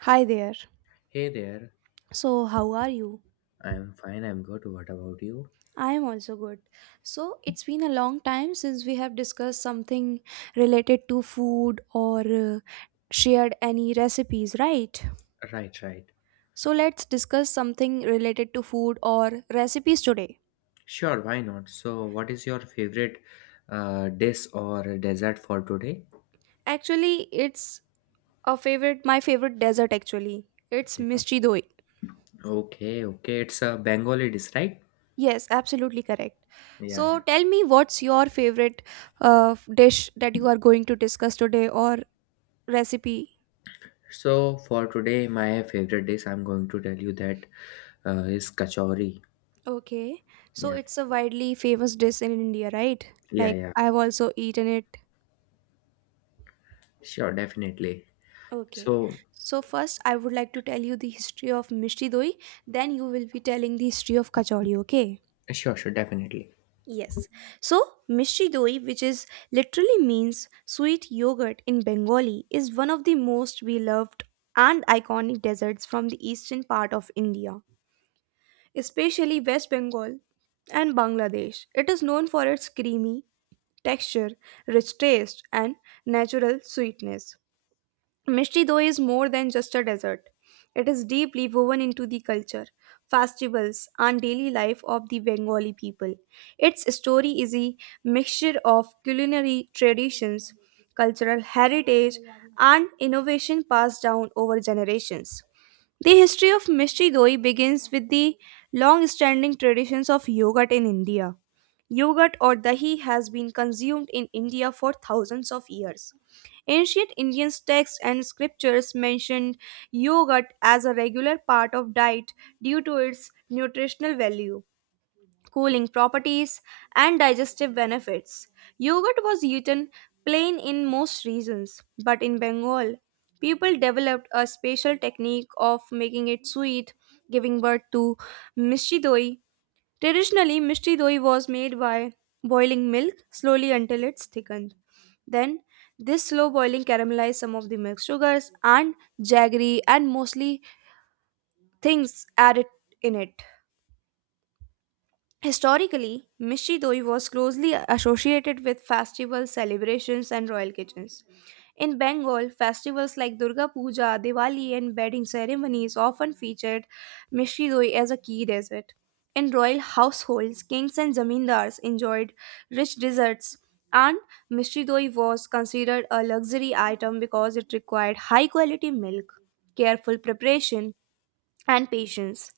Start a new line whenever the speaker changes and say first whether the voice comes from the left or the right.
right: Hi there.
left: Hey there.
right: So, how are you?
left: I'm fine, I'm good. What about you?
right: I am also good. So, it's been a long time since we have discussed something related to food or shared any recipes, right?
left: Right, right.
right: So, let's discuss something related to food or recipes today.
left: Sure, why not? So, what is your favorite dish or dessert for today?
right: Actually, it's my favorite dessert actually. It's
left: Yeah.
right: Mishti Doi.
left: Okay, okay. It's a Bengali dish, right?
right: Yes, absolutely correct.
left: Yeah,
right: So,
left: yeah.
right: tell me what's your favorite dish that you are going to discuss today or recipe.
left: So, for today, my favorite dish, I'm going to tell you that is kachori.
right: Okay. So
left: Yeah,
right: it's a widely famous dish in India, right?
left: yeah,
right: Like
left: yeah.
right: I've also eaten it.
left: Sure, definitely.
right: Okay.
left: So,
right: So first I would like to tell you the history of mishri doi, then you will be telling the history of kachori, okay?
left: sure, sure, definitely.
right: Yes. So mishri doi, which is literally means sweet yogurt in Bengali, is one of the most beloved and iconic desserts from the eastern part of India, especially West Bengal and Bangladesh. It is known for its creamy texture, rich taste, and natural sweetness. Mishti, though, is more than just a dessert. It is deeply woven into the culture, festivals, and daily life of the Bengali people. Its story is a mixture of culinary traditions, cultural heritage, and innovation passed down over generations. The history of mystery doi begins with the long standing traditions of yogurt in India. Yogurt or dahi has been consumed in India for thousands of years. Ancient Indian texts and scriptures mentioned yogurt as a regular part of diet due to its nutritional value, cooling properties, and digestive benefits. Yogurt was eaten plain in most regions, but in Bengal, people developed a special technique of making it sweet, giving birth to mishti doi. Traditionally, mishti doi was made by boiling milk slowly until it's thickened. Then, this slow boiling caramelized some of the milk sugars, and jaggery and mostly things added in it. Historically, Mishri doi was closely associated with festivals, celebrations, and royal kitchens. In Bengal, festivals like Durga Puja, Diwali, and wedding ceremonies often featured Mishri doi as a key dessert. In royal households, kings and zamindars enjoyed rich desserts, and Mishri doi was considered a luxury item because it required high quality milk, careful preparation, and patience.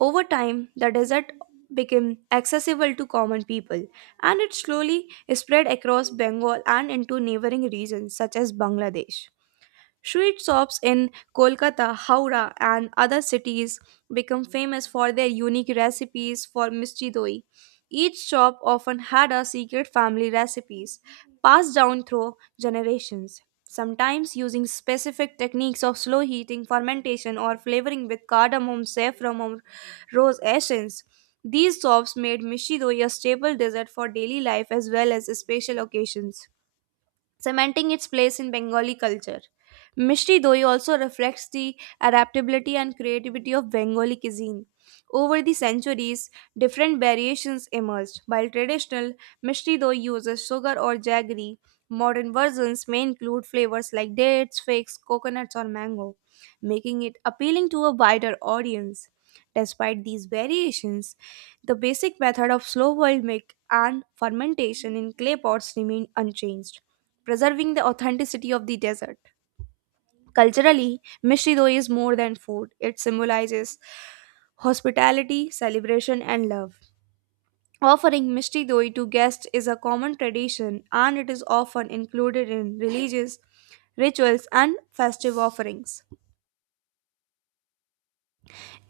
right: Over time, the desert became accessible to common people and it slowly spread across Bengal and into neighboring regions such as Bangladesh. Street shops in Kolkata, Howrah, and other cities become famous for their unique recipes for mischi doi. Each shop often had a secret family recipes passed down through generations, sometimes using specific techniques of slow heating, fermentation, or flavoring with cardamom, saffron, or rose essence. These shops made mischi doi a staple dessert for daily life as well as special occasions, cementing its place in Bengali culture. Mishti Doi also reflects the adaptability and creativity of Bengali cuisine. Over the centuries, different variations emerged. While traditional Mishti Doi uses sugar or jaggery, modern versions may include flavors like dates, figs, coconuts, or mango, making it appealing to a wider audience. Despite these variations, the basic method of slow boiled milk and fermentation in clay pots remained unchanged, preserving the authenticity of the desert. Culturally, Mishri Doi is more than food, it symbolizes hospitality, celebration, and love. Offering Mishri Doi to guests is a common tradition and it is often included in religious rituals and festive offerings.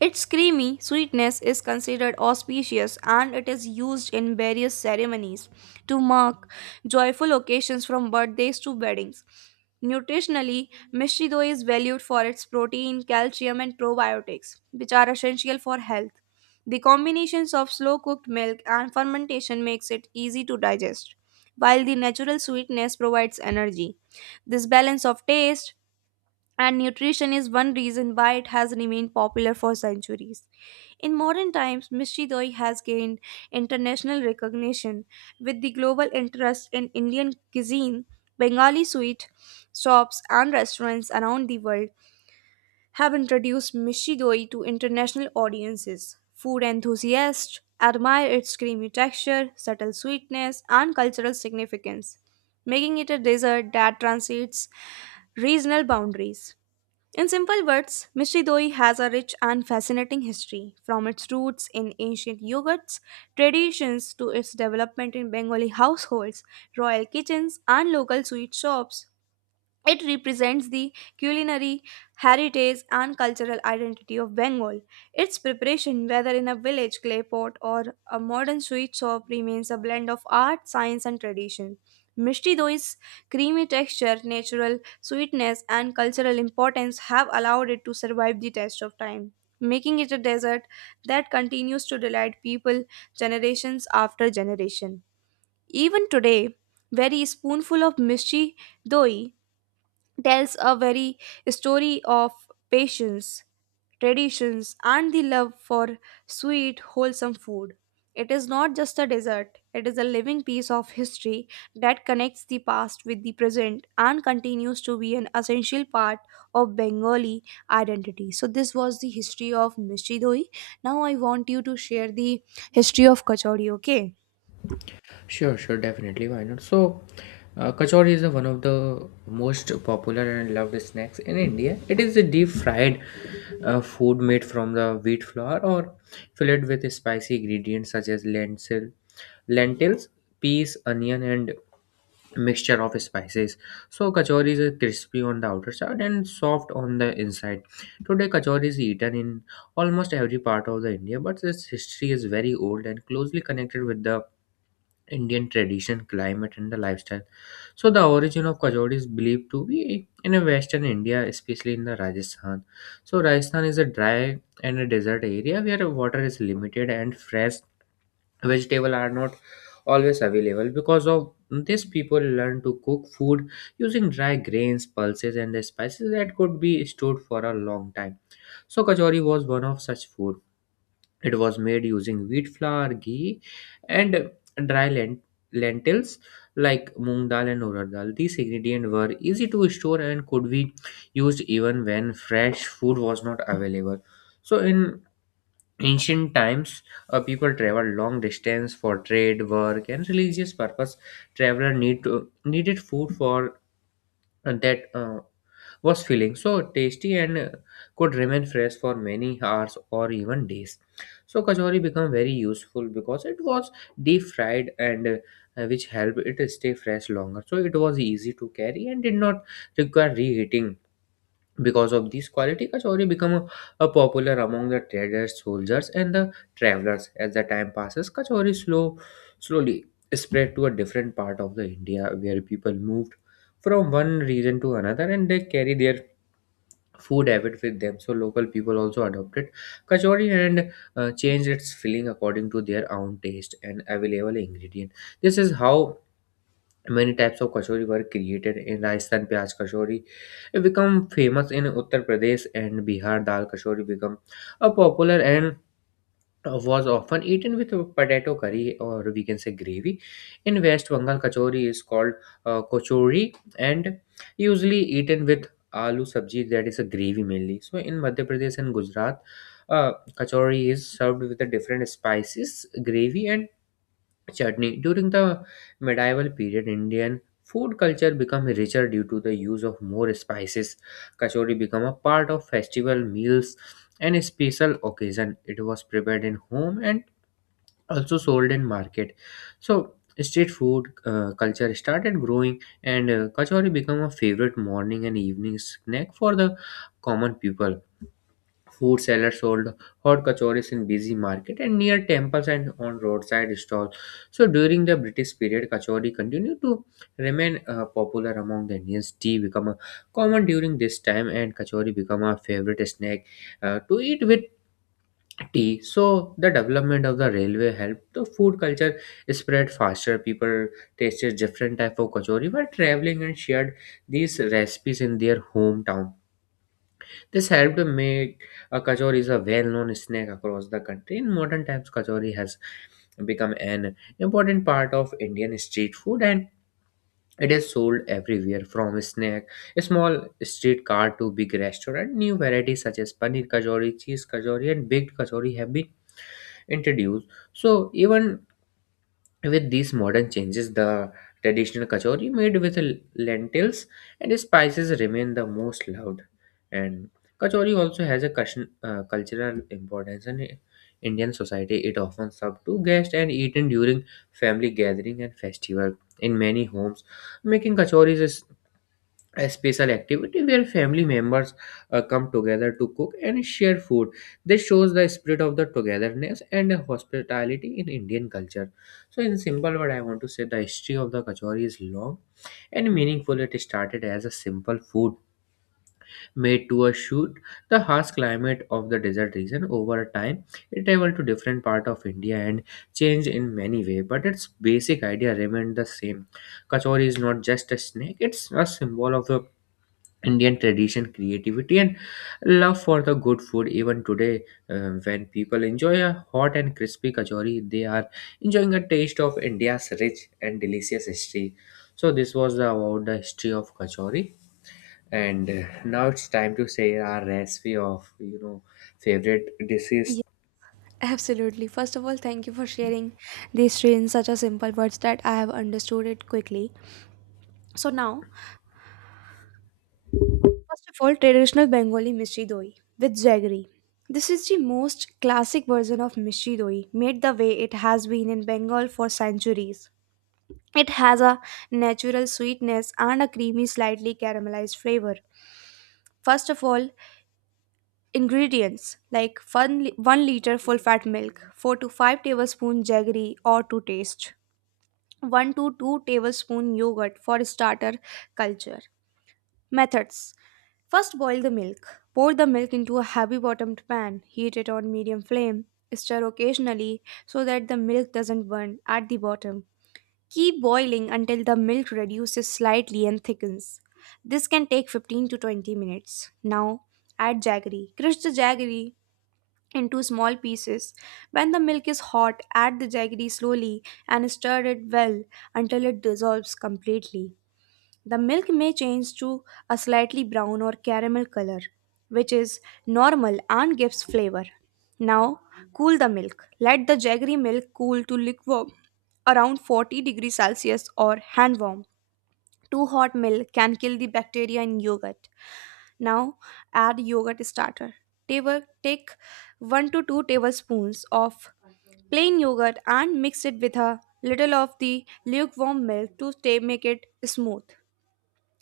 right: Its creamy sweetness is considered auspicious and it is used in various ceremonies to mark joyful occasions from birthdays to weddings. Nutritionally, Mishri dough is valued for its protein, calcium, and probiotics, which are essential for health. The combinations of slow cooked milk and fermentation makes it easy to digest, while the natural sweetness provides energy. This balance of taste and nutrition is one reason why it has remained popular for centuries. In modern times, Mishri Doi has gained international recognition with the global interest in Indian cuisine. Bengali sweet shops and restaurants around the world have introduced Mishri Doi to international audiences. Food enthusiasts admire its creamy texture, subtle sweetness, and cultural significance, making it a dessert that transcends regional boundaries. In simple words, Mishri Doi has a rich and fascinating history, from its roots in ancient yogurts, traditions to its development in Bengali households, royal kitchens, and local sweet shops. It represents the culinary heritage and cultural identity of Bengal. Its preparation, whether in a village clay pot or a modern sweet shop, remains a blend of art, science, and tradition. Mishti doi's creamy texture, natural sweetness, and cultural importance have allowed it to survive the test of time, making it a dessert that continues to delight people generations after generation. Even today, very spoonful of mishti doi tells a very story of patience, traditions, and the love for sweet, wholesome food. It is not just a dessert, it is a living piece of history that connects the past with the present and continues to be an essential part of Bengali identity. So, this was the history of Mishri Doi. Now, I want you to share the history of Kachori, okay?
left: Sure, sure, definitely. Why not? So, kachori is one of the most popular and loved snacks in India. It is a deep fried food made from the wheat flour or filled with spicy ingredients such as lentils, peas, onion, and mixture of spices. So, kachori is crispy on the outer side and soft on the inside. Today, kachori is eaten in almost every part of the India, but its history is very old and closely connected with the Indian tradition, climate, and the lifestyle. So, the origin of kajoli is believed to be in a western India, especially in the Rajasthan. So, Rajasthan is a dry and a desert area where water is limited and fresh vegetable are not always available. Because of this, people learn to cook food using dry grains, pulses, and the spices that could be stored for a long time. So, kachori was one of such food. It was made using wheat flour, ghee, and dry lentils like moong dal and urad dal. These ingredients were easy to store and could be used even when fresh food was not available. So, in ancient times, people traveled long distance for trade, work, and religious purpose. Needed food for and that was feeling so tasty and could remain fresh for many hours or even days. So kachori became very useful because it was deep fried and which helped it stay fresh longer. So it was easy to carry and did not require reheating because of this quality, a popular among the traders, soldiers, and the travelers. As the time passes, Kachori slowly spread to a different part of the India where people moved from one region to another, and they carry their food habit with them. So local people also adopted Kachori and changed its filling according to their own taste and available ingredient. This is how many types of kachori were created in Rajasthan. Pyaj kachori it become famous in Uttar Pradesh and Bihar. Dal kachori become a popular and was often eaten with potato curry or we can say gravy. In West Bengal, kachori is called kochori and usually eaten with aloo sabji that is a gravy mainly. So in Madhya Pradesh and Gujarat, uh, kachori is served with a different spices, gravy and chutney. During the medieval period, Indian food culture became richer due to the use of more spices. Kachori became a part of festival meals and special occasion. It was prepared in home and also sold in market. So street food culture started growing and kachori became a favorite morning and evening snack for the common people. Food sellers sold hot kachoris in busy market and near temples and on roadside stalls. So during the British period, kachori continued to remain popular among the Indians. Tea become a common during this time, and kachori become a favorite snack to eat with tea. So the development of the railway helped the food culture spread faster. People tasted different type of kachori while traveling and shared these recipes in their hometown. This helped make kachori is a well-known snack across the country. In modern times, kachori has become an important part of Indian street food and it is sold everywhere from snack, a small street cart to big restaurant. New varieties such as paneer kachori, cheese kachori and baked kachori have been introduced. So even with these modern changes, the traditional kachori made with lentils and spices remain the most loved. And kachori also has a cultural importance in Indian society. It often served to guests and eaten during family gathering and festival in many homes. Making kachoris is a special activity where family members come together to cook and share food. This shows the spirit of the togetherness and hospitality in Indian culture. So, in simple word, I want to say the history of the kachori is long and meaningful. It started as a simple food made to a shoot the harsh climate of the desert region. Over time, it traveled to different part of India and changed in many way, but its basic idea remained the same. Kachori is not just a snack; it's a symbol of a Indian tradition, creativity, and love for the good food. Even today, when people enjoy a hot and crispy kachori, they are enjoying a taste of India's rich and delicious history. So, this was about the history of kachori, and now it's time to share our recipe of favorite dishes.
right: Absolutely. First of all, thank you for sharing these three in such a simple words that I have understood it quickly. So now, first of all, traditional Bengali mishri doi with jaggery. This is the most classic version of mishri doi, made the way it has been in Bengal for centuries. It has a natural sweetness and a creamy, slightly caramelized flavor. First of all, ingredients like 1 liter full fat milk, 4 to 5 tablespoons jaggery or to taste, 1 to 2 tablespoon yogurt for starter culture. Methods: first, boil the milk. Pour the milk into a heavy bottomed pan, heat it on medium flame, stir occasionally so that the milk doesn't burn at the bottom. Keep boiling until the milk reduces slightly and thickens. This can take 15 to 20 minutes. Now, add jaggery. Crush the jaggery into small pieces. When the milk is hot, add the jaggery slowly and stir it well until it dissolves completely. The milk may change to a slightly brown or caramel color, which is normal and gives flavor. Now, cool the milk. Let the jaggery milk cool to lukewarm, around 40 degrees Celsius or hand warm. Too hot milk can kill the bacteria in yogurt. Now, add yogurt starter. Take 1 to 2 tablespoons of plain yogurt and mix it with a little of the lukewarm milk make it smooth.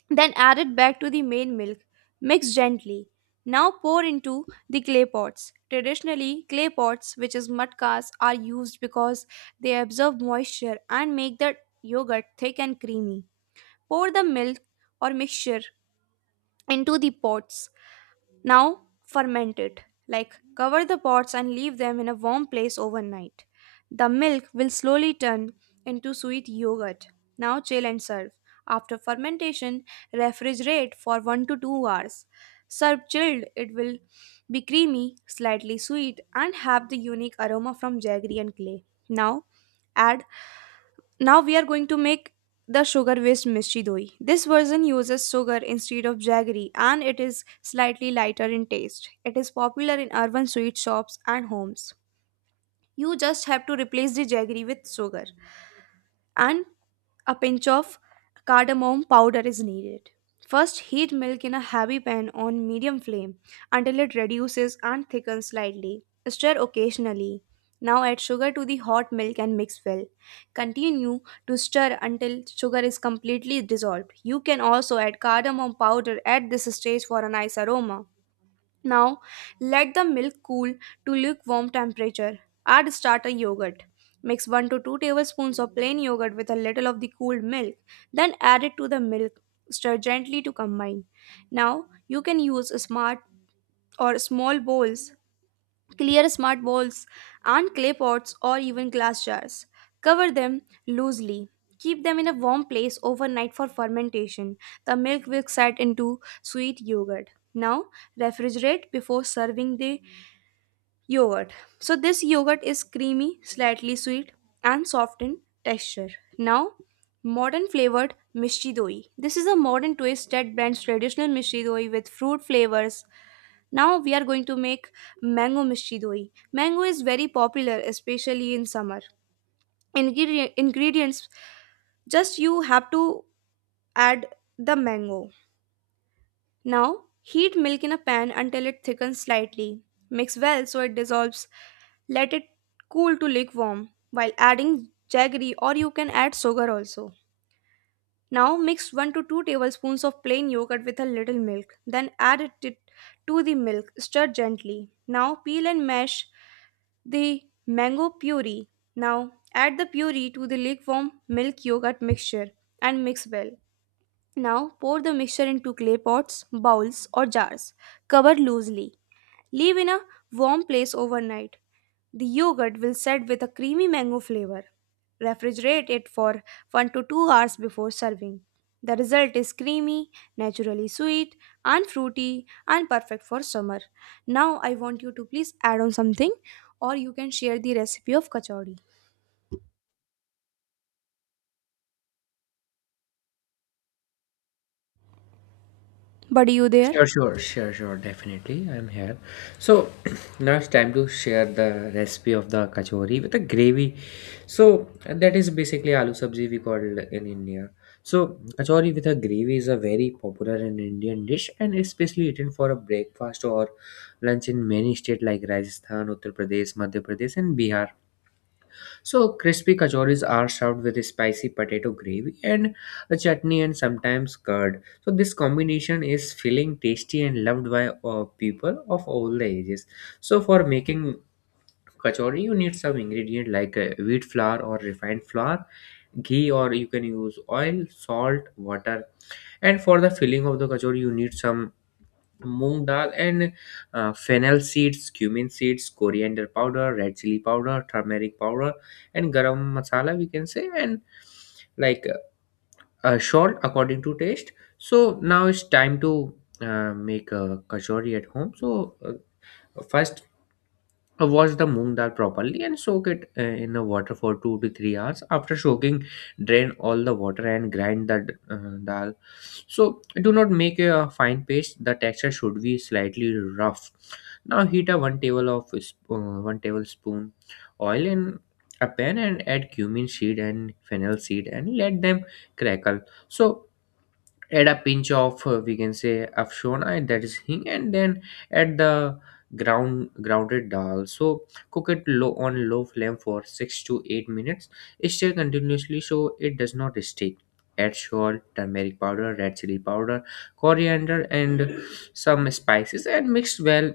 right: Then add it back to the main milk. Mix gently. Now, pour into the clay pots. Traditionally, clay pots, which is mudkas, are used because they absorb moisture and make the yogurt thick and creamy. Pour the milk or mixture into the pots. Now, ferment it, like cover the pots and leave them in a warm place overnight. The milk will slowly turn into sweet yogurt. Now, chill and serve. After fermentation, refrigerate for 1 to 2 hours. Serve chilled, it will be creamy, slightly sweet, and have the unique aroma from jaggery and clay. Now, add now we are going to make the sugar waste mystery doi. This version uses sugar instead of jaggery and it is slightly lighter in taste. It is popular in urban sweet shops and homes. You just have to replace the jaggery with sugar, and a pinch of cardamom powder is needed. First, heat milk in a heavy pan on medium flame until it reduces and thickens slightly. Stir occasionally. Now, add sugar to the hot milk and mix well. Continue to stir until sugar is completely dissolved. You can also add cardamom powder at this stage for a nice aroma. Now, let the milk cool to lukewarm temperature. Add starter yogurt. Mix 1 to 2 tablespoons of plain yogurt with a little of the cooled milk, then add it to the milk. Stir gently to combine. Now, you can use smart or small bowls. Clear smart bowls and clay pots or even glass jars. Cover them loosely. Keep them in a warm place overnight for fermentation. The milk will set into sweet yogurt. Now, refrigerate before serving the yogurt. So, this yogurt is creamy, slightly sweet, and soft in texture. Now, modern flavored mishti doi. This is a modern twist that blends traditional mishti doi with fruit flavors. Now we are going to make mango mishti doi. Mango is very popular, especially in summer. Ingredients, just you have to add the mango. Now, heat milk in a pan until it thickens slightly. Mix well so it dissolves. Let it cool to lukewarm while adding jaggery, or you can add sugar also. Now, mix 1 to 2 tablespoons of plain yogurt with a little milk. Then add it to the milk. Stir gently. Now, peel and mash the mango puree. Now, add the puree to the lukewarm milk yogurt mixture and mix well. Now, pour the mixture into clay pots, bowls, or jars. Cover loosely. Leave in a warm place overnight. The yogurt will set with a creamy mango flavor. Refrigerate it for 1 to 2 hours before serving. The result is creamy, naturally sweet, and fruity, and perfect for summer. Now, I want you to please add on something, or you can share the recipe of kachori. Buddy, you there?
left: Sure, sure, sure, sure, definitely. I'm here. So now it's time to share the recipe of the kachori with the gravy. So that is basically aloo sabzi we call it in India. So kachori with a gravy is a very popular and Indian dish and especially eaten for a breakfast or lunch in many states like Rajasthan, Uttar Pradesh, Madhya Pradesh, and Bihar. So crispy kachoris are served with spicy potato gravy and a chutney and sometimes curd. So this combination is filling, tasty, and loved by people of all the ages. So for making kachori, you need some ingredient like wheat flour or refined flour, ghee, or you can use oil, salt, water. And for the filling of the kachori, you need some moong dal and fennel seeds, cumin seeds, coriander powder, red chili powder, turmeric powder and garam masala we can say, and like salt according to taste. So now it's time to make a kachori at home. So first, wash the moong dal properly and soak it in a water for 2 to 3 hours. After soaking, drain all the water and grind the dal. So do not make a fine paste, the texture should be slightly rough. Now heat a 1 tablespoon oil in a pan and add cumin seed and fennel seed and let them crackle. So add a pinch of we can say afshona that is hing, and then add the grounded dal. So cook it low on low flame for 6 to 8 minutes, stir continuously so it does not stick. Add salt, turmeric powder, red chili powder, coriander and some spices and mix well,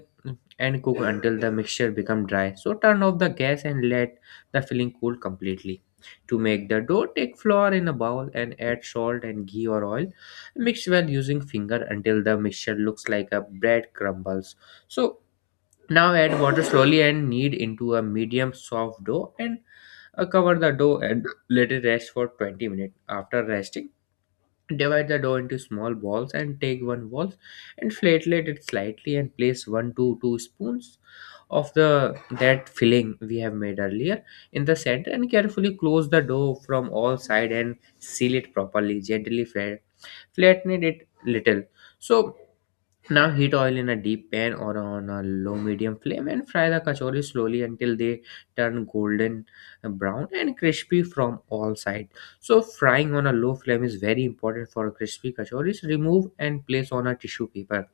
left: and cook until the mixture become dry. So turn off the gas and let the filling cool completely. To make the dough, take flour in a bowl and add salt and ghee or oil. Mix well using finger until the mixture looks like a bread crumbles. So now add water slowly and knead into a medium soft dough and cover the dough and let it rest for 20 minutes. After resting, divide the dough into small balls and take one ball and flatlet it slightly and place one to two spoons of the that filling we have made earlier in the center and carefully close the dough from all side and seal it properly, gently fry, flatten it little. So now heat oil in a deep pan or on a low medium flame and fry the kachori slowly until they turn golden brown and crispy from all sides. So frying on a low flame is very important for crispy kachoris. Remove and place on a tissue paper.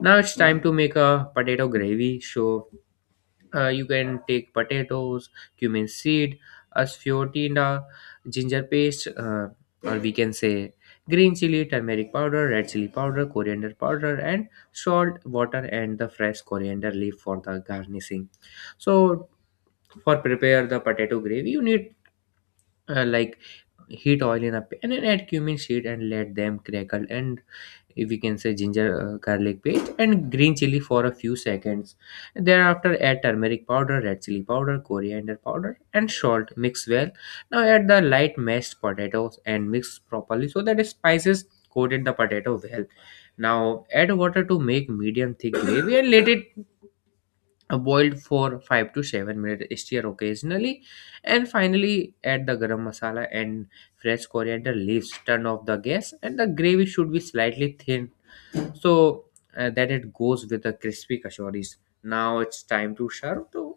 left: Now it's time to make a potato gravy. So you can take potatoes, cumin seed, asfiotina, ginger paste, or we can say green chili, turmeric powder, red chili powder, coriander powder, and salt, water, and the fresh coriander leaf for the garnishing. So, for prepare the potato gravy, you need like heat oil in a pan and add cumin seed and let them crackle, and if we can say ginger garlic paste and green chili for a few seconds. Thereafter add turmeric powder, red chili powder, coriander powder and salt, mix well. Now add the light mashed potatoes and mix properly so that spices coated the potato well. Now add water to make medium thick gravy and let it boil for 5 to 7 minutes, stir occasionally, and finally add the garam masala and fresh coriander leaves, turn off the gas and the gravy should be slightly thin, so that it goes with the crispy kachoris. Now it's time to serve too.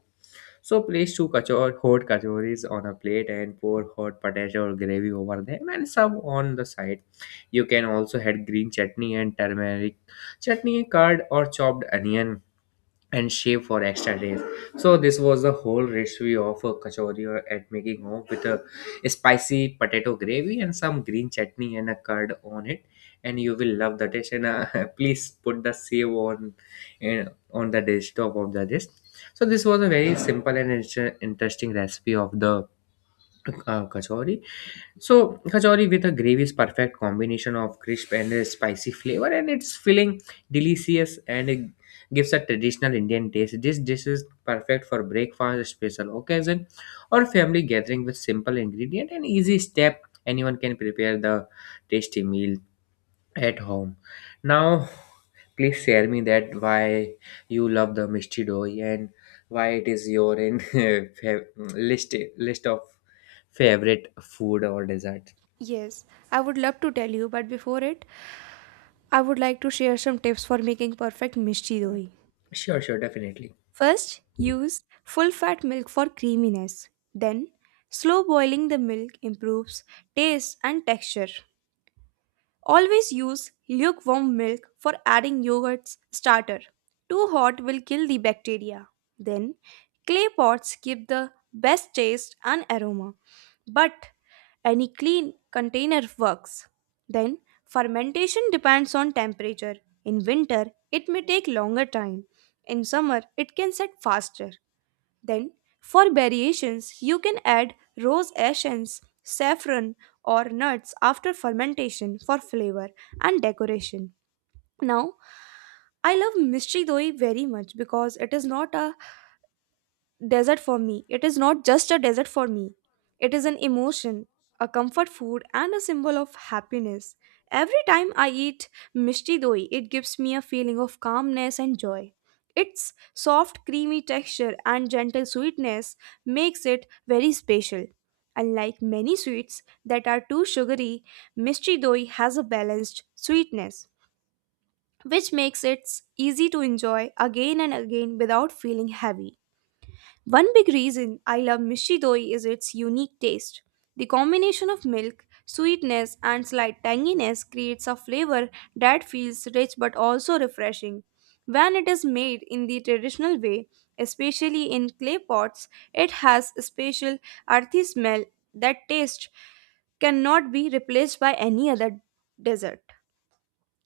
left: So place two hot kachoris on a plate and pour hot potato or gravy over them and serve on the side. You can also add green chutney and turmeric chutney, curd or chopped onion and shave for extra days. So this was the whole recipe of a kachori or at making home with a spicy potato gravy and some green chutney and a curd on it, and you will love the dish. And please put the save on you on the dish top of the dish. So this was a very simple and interesting recipe of the kachori so kachori with a gravy is perfect combination of crisp and a spicy flavor, and it's filling, delicious, and it gives a traditional Indian taste. This dish is perfect for breakfast, special occasion, or family gathering with simple ingredient and easy step. Anyone can prepare the tasty meal at home. Now, please share me that why you love the misty dough and why it is your in list of favorite food or dessert.
right: Yes, I would love to tell you, but before it, I would like to share some tips for making perfect mishti doi.
left: Sure, sure, definitely.
right: First, use full fat milk for creaminess. Then, slow boiling the milk improves taste and texture. Always use lukewarm milk for adding yogurt's starter. Too hot will kill the bacteria. Then, clay pots give the best taste and aroma, but any clean container works. Then, fermentation depends on temperature. In winter, it may take longer time. In summer, it can set faster. Then, for variations, you can add rose essence, saffron, or nuts after fermentation for flavor and decoration. Now, I love mystery doi very much because it is not a desert for me. It is not just a desert for me, it is an emotion, a comfort food, and a symbol of happiness. Every time I eat mishti doi, it gives me a feeling of calmness and joy. Its soft, creamy texture and gentle sweetness makes it very special. Unlike many sweets that are too sugary, mishti doi has a balanced sweetness, which makes it easy to enjoy again and again without feeling heavy. One big reason I love mishi doi is its unique taste. The combination of milk, sweetness, and slight tanginess creates a flavor that feels rich but also refreshing. When it is made in the traditional way, especially in clay pots, it has a special earthy smell that taste cannot be replaced by any other dessert.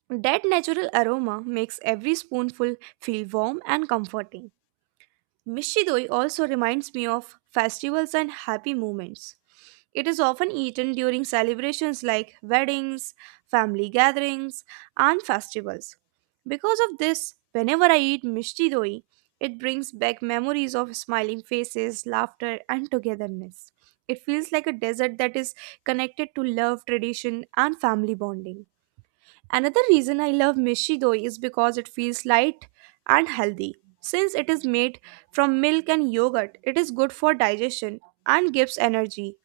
right: That natural aroma makes every spoonful feel warm and comforting. Mishidoi also reminds me of festivals and happy moments. It is often eaten during celebrations like weddings, family gatherings, and festivals. Because of this, whenever I eat mishidoi, it brings back memories of smiling faces, laughter, and togetherness. It feels like a dessert that is connected to love, tradition, and family bonding. Another reason I love mishi doi is because it feels light and healthy. Since it is made from milk and yogurt, it is good for digestion and gives energy.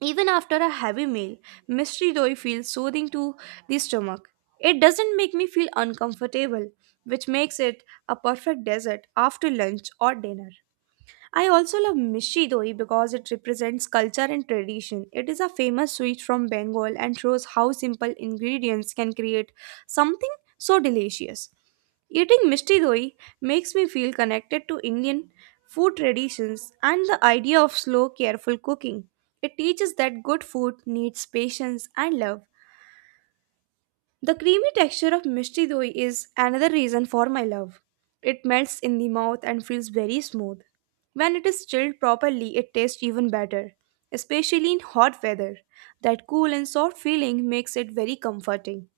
right: Even after a heavy meal, mishi doi feels soothing to the stomach. It doesn't make me feel uncomfortable, which makes it a perfect dessert after lunch or dinner. I also love Mishi Doi because it represents culture and tradition. It is a famous sweet from Bengal and shows how simple ingredients can create something so delicious. Eating Mishi Doi makes me feel connected to Indian food traditions and the idea of slow, careful cooking. It teaches that good food needs patience and love. The creamy texture of mishti doi is another reason for my love. It melts in the mouth and feels very smooth. When it is chilled properly, it tastes even better, especially in hot weather. That cool and soft feeling makes it very comforting.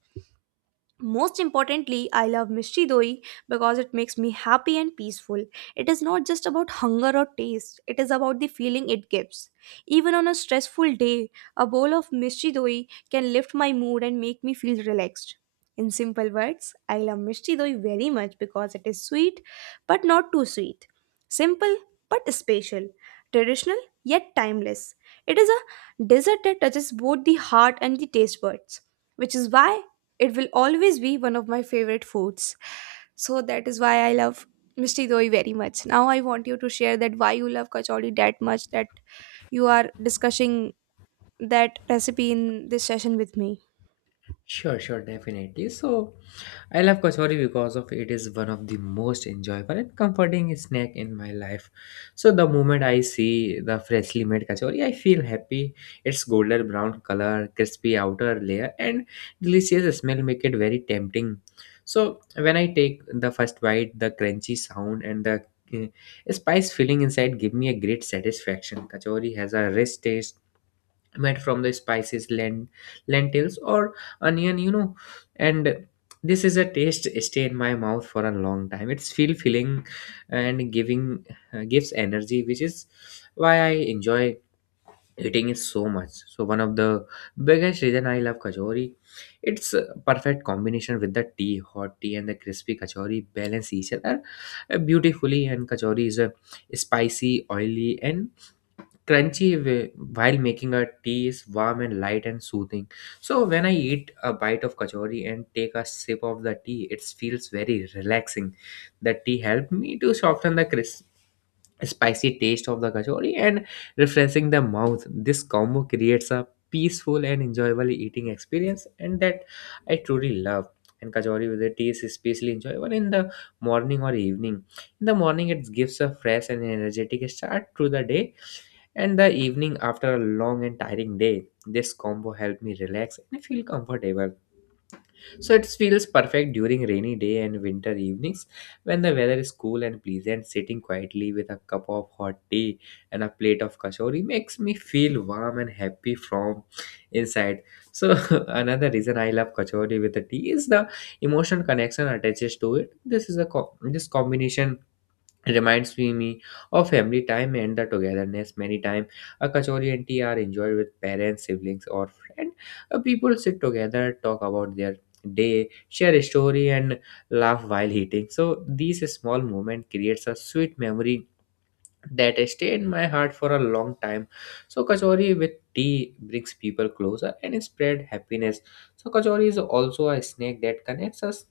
right: Most importantly, I love Mishri Doi because it makes me happy and peaceful. It is not just about hunger or taste, it is about the feeling it gives. Even on a stressful day, a bowl of Mishri Doi can lift my mood and make me feel relaxed. In simple words, I love Mishri Doi very much because it is sweet but not too sweet. Simple but special. Traditional yet timeless. It is a dessert that touches both the heart and the taste buds which is why it will always be one of my favorite foods. So that is why I love Mishti Doi very much. Now I want you to share that why you love kachori that much that you are discussing that recipe in this session with me.
left: Sure, sure, definitely. So, I love kachori because of it is one of the most enjoyable and comforting snack in my life. So, the moment I see the freshly made kachori, I feel happy. Its golden brown color, crispy outer layer, and delicious smell make it very tempting. So, when I take the first bite, the crunchy sound and the uh, spice filling inside give me a great satisfaction. Kachori has a rich taste made from the spices lentils or onion, you know, and this is a taste stay in my mouth for a long time, it's feel filling and giving gives energy, which is why I enjoy eating it so much. So one of the biggest reason I love kachori, it's a perfect combination with the tea. Hot tea and the crispy kachori balance each other beautifully, and kachori is a spicy, oily and crunchy, while making a tea is warm and light and soothing. So when I eat a bite of kachori and take a sip of the tea, it feels very relaxing. The tea helped me to soften the spicy taste of the kachori and refreshing the mouth. This combo creates a peaceful and enjoyable eating experience, and that I truly love. And kachori with the tea is especially enjoyable in the morning or evening. In the morning, it gives a fresh and energetic start to the day, and the evening after a long and tiring day. This combo helped me relax and feel comfortable, so it feels perfect during rainy day and winter evenings when the weather is cool and pleasant. Sitting quietly with a cup of hot tea and a plate of kachori makes me feel warm and happy from inside. So another reason I love kachori with the tea is the emotional connection attaches to it. This is a co- This combination reminds me of family time and the togetherness. Many time a kachori and tea are enjoyed with parents, siblings or friend. People sit together, talk about their day, share a story and laugh while eating, so these small moment creates a sweet memory that stay in my heart for a long time. So kachori with tea brings people closer and spread happiness. So kachori is also a snack that connects us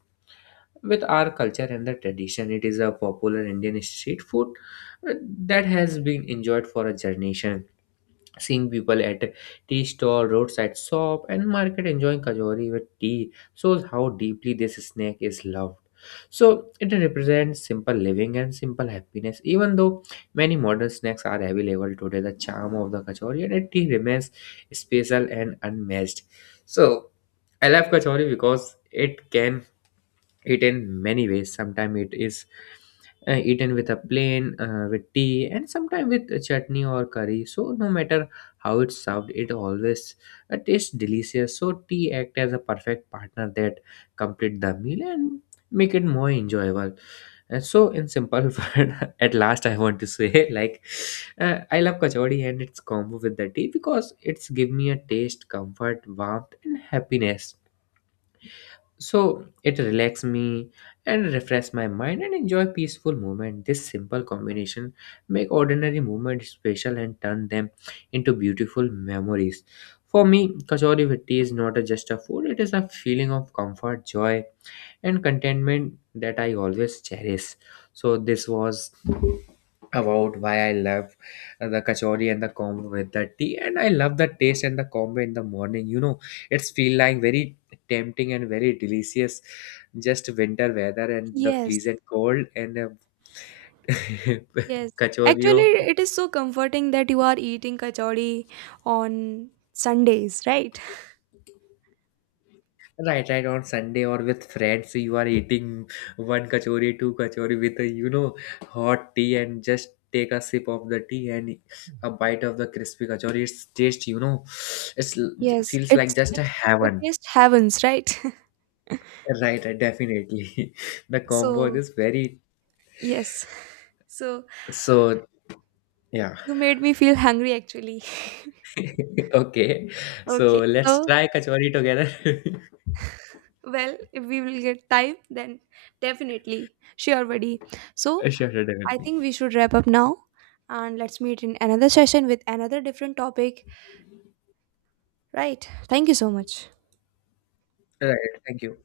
left: with our culture and the tradition. It is a popular Indian street food uh, that has been enjoyed for a generation. Seeing people at tea stall, roadside shop and market enjoying kajori with tea shows how deeply this snack is loved. So it represents simple living and simple happiness. Even though many modern snacks are available today, the charm of the kachori and it tea remains special and unmatched. So I love kachori because it can eaten many ways. Sometimes it is eaten with a plain with tea, and sometimes with a chutney or curry. So no matter how it's served, it always tastes delicious. So tea act as a perfect partner that complete the meal and make it more enjoyable. And so in simple word at last I want to say I love kachori and its combo with the tea because it's give me a taste, comfort, warmth and happiness. So it relax me and refresh my mind and enjoy peaceful movement. This simple combination make ordinary movements special and turn them into beautiful memories. For me, kachori with is not a- just a food; it is a feeling of comfort, joy, and contentment that I always cherish. So this was about why I love the kachori and the combo with the tea, and I love the taste and the combo in the morning. You know, it's feel like very tempting and very delicious. Just winter weather and the
right: Yes,
left: pleasant cold and
right: yes.
left: kachori
right: Actually,
left: of.
right: it is so comforting that you are eating kachori on Sundays, right?
left: Right, right. On Sunday or with friends, you are eating one kachori, two kachori with a, you know, hot tea and just take a sip of the tea and a bite of the crispy kachori. It's just, you know, it's l-
right: Yes,
left: feels
right: it's
left: like just
right: it,
left: a
right: it
left: heaven.
right: tastes heavens, right?
left: Right, right, definitely. The combo
right: So
left: is very
right: yes, so
left: so yeah.
right: you made me feel hungry actually.
left: Okay, so
right: Okay,
left: let's
right: so
left: try kachori together.
right: well, if we will get time, then definitely. Sure, buddy. So,
left: Sure, sure,
right: I
left: definitely.
right: think we should wrap up now and let's meet in another session with another different topic. Right. Thank you so much.
left: Right, thank you.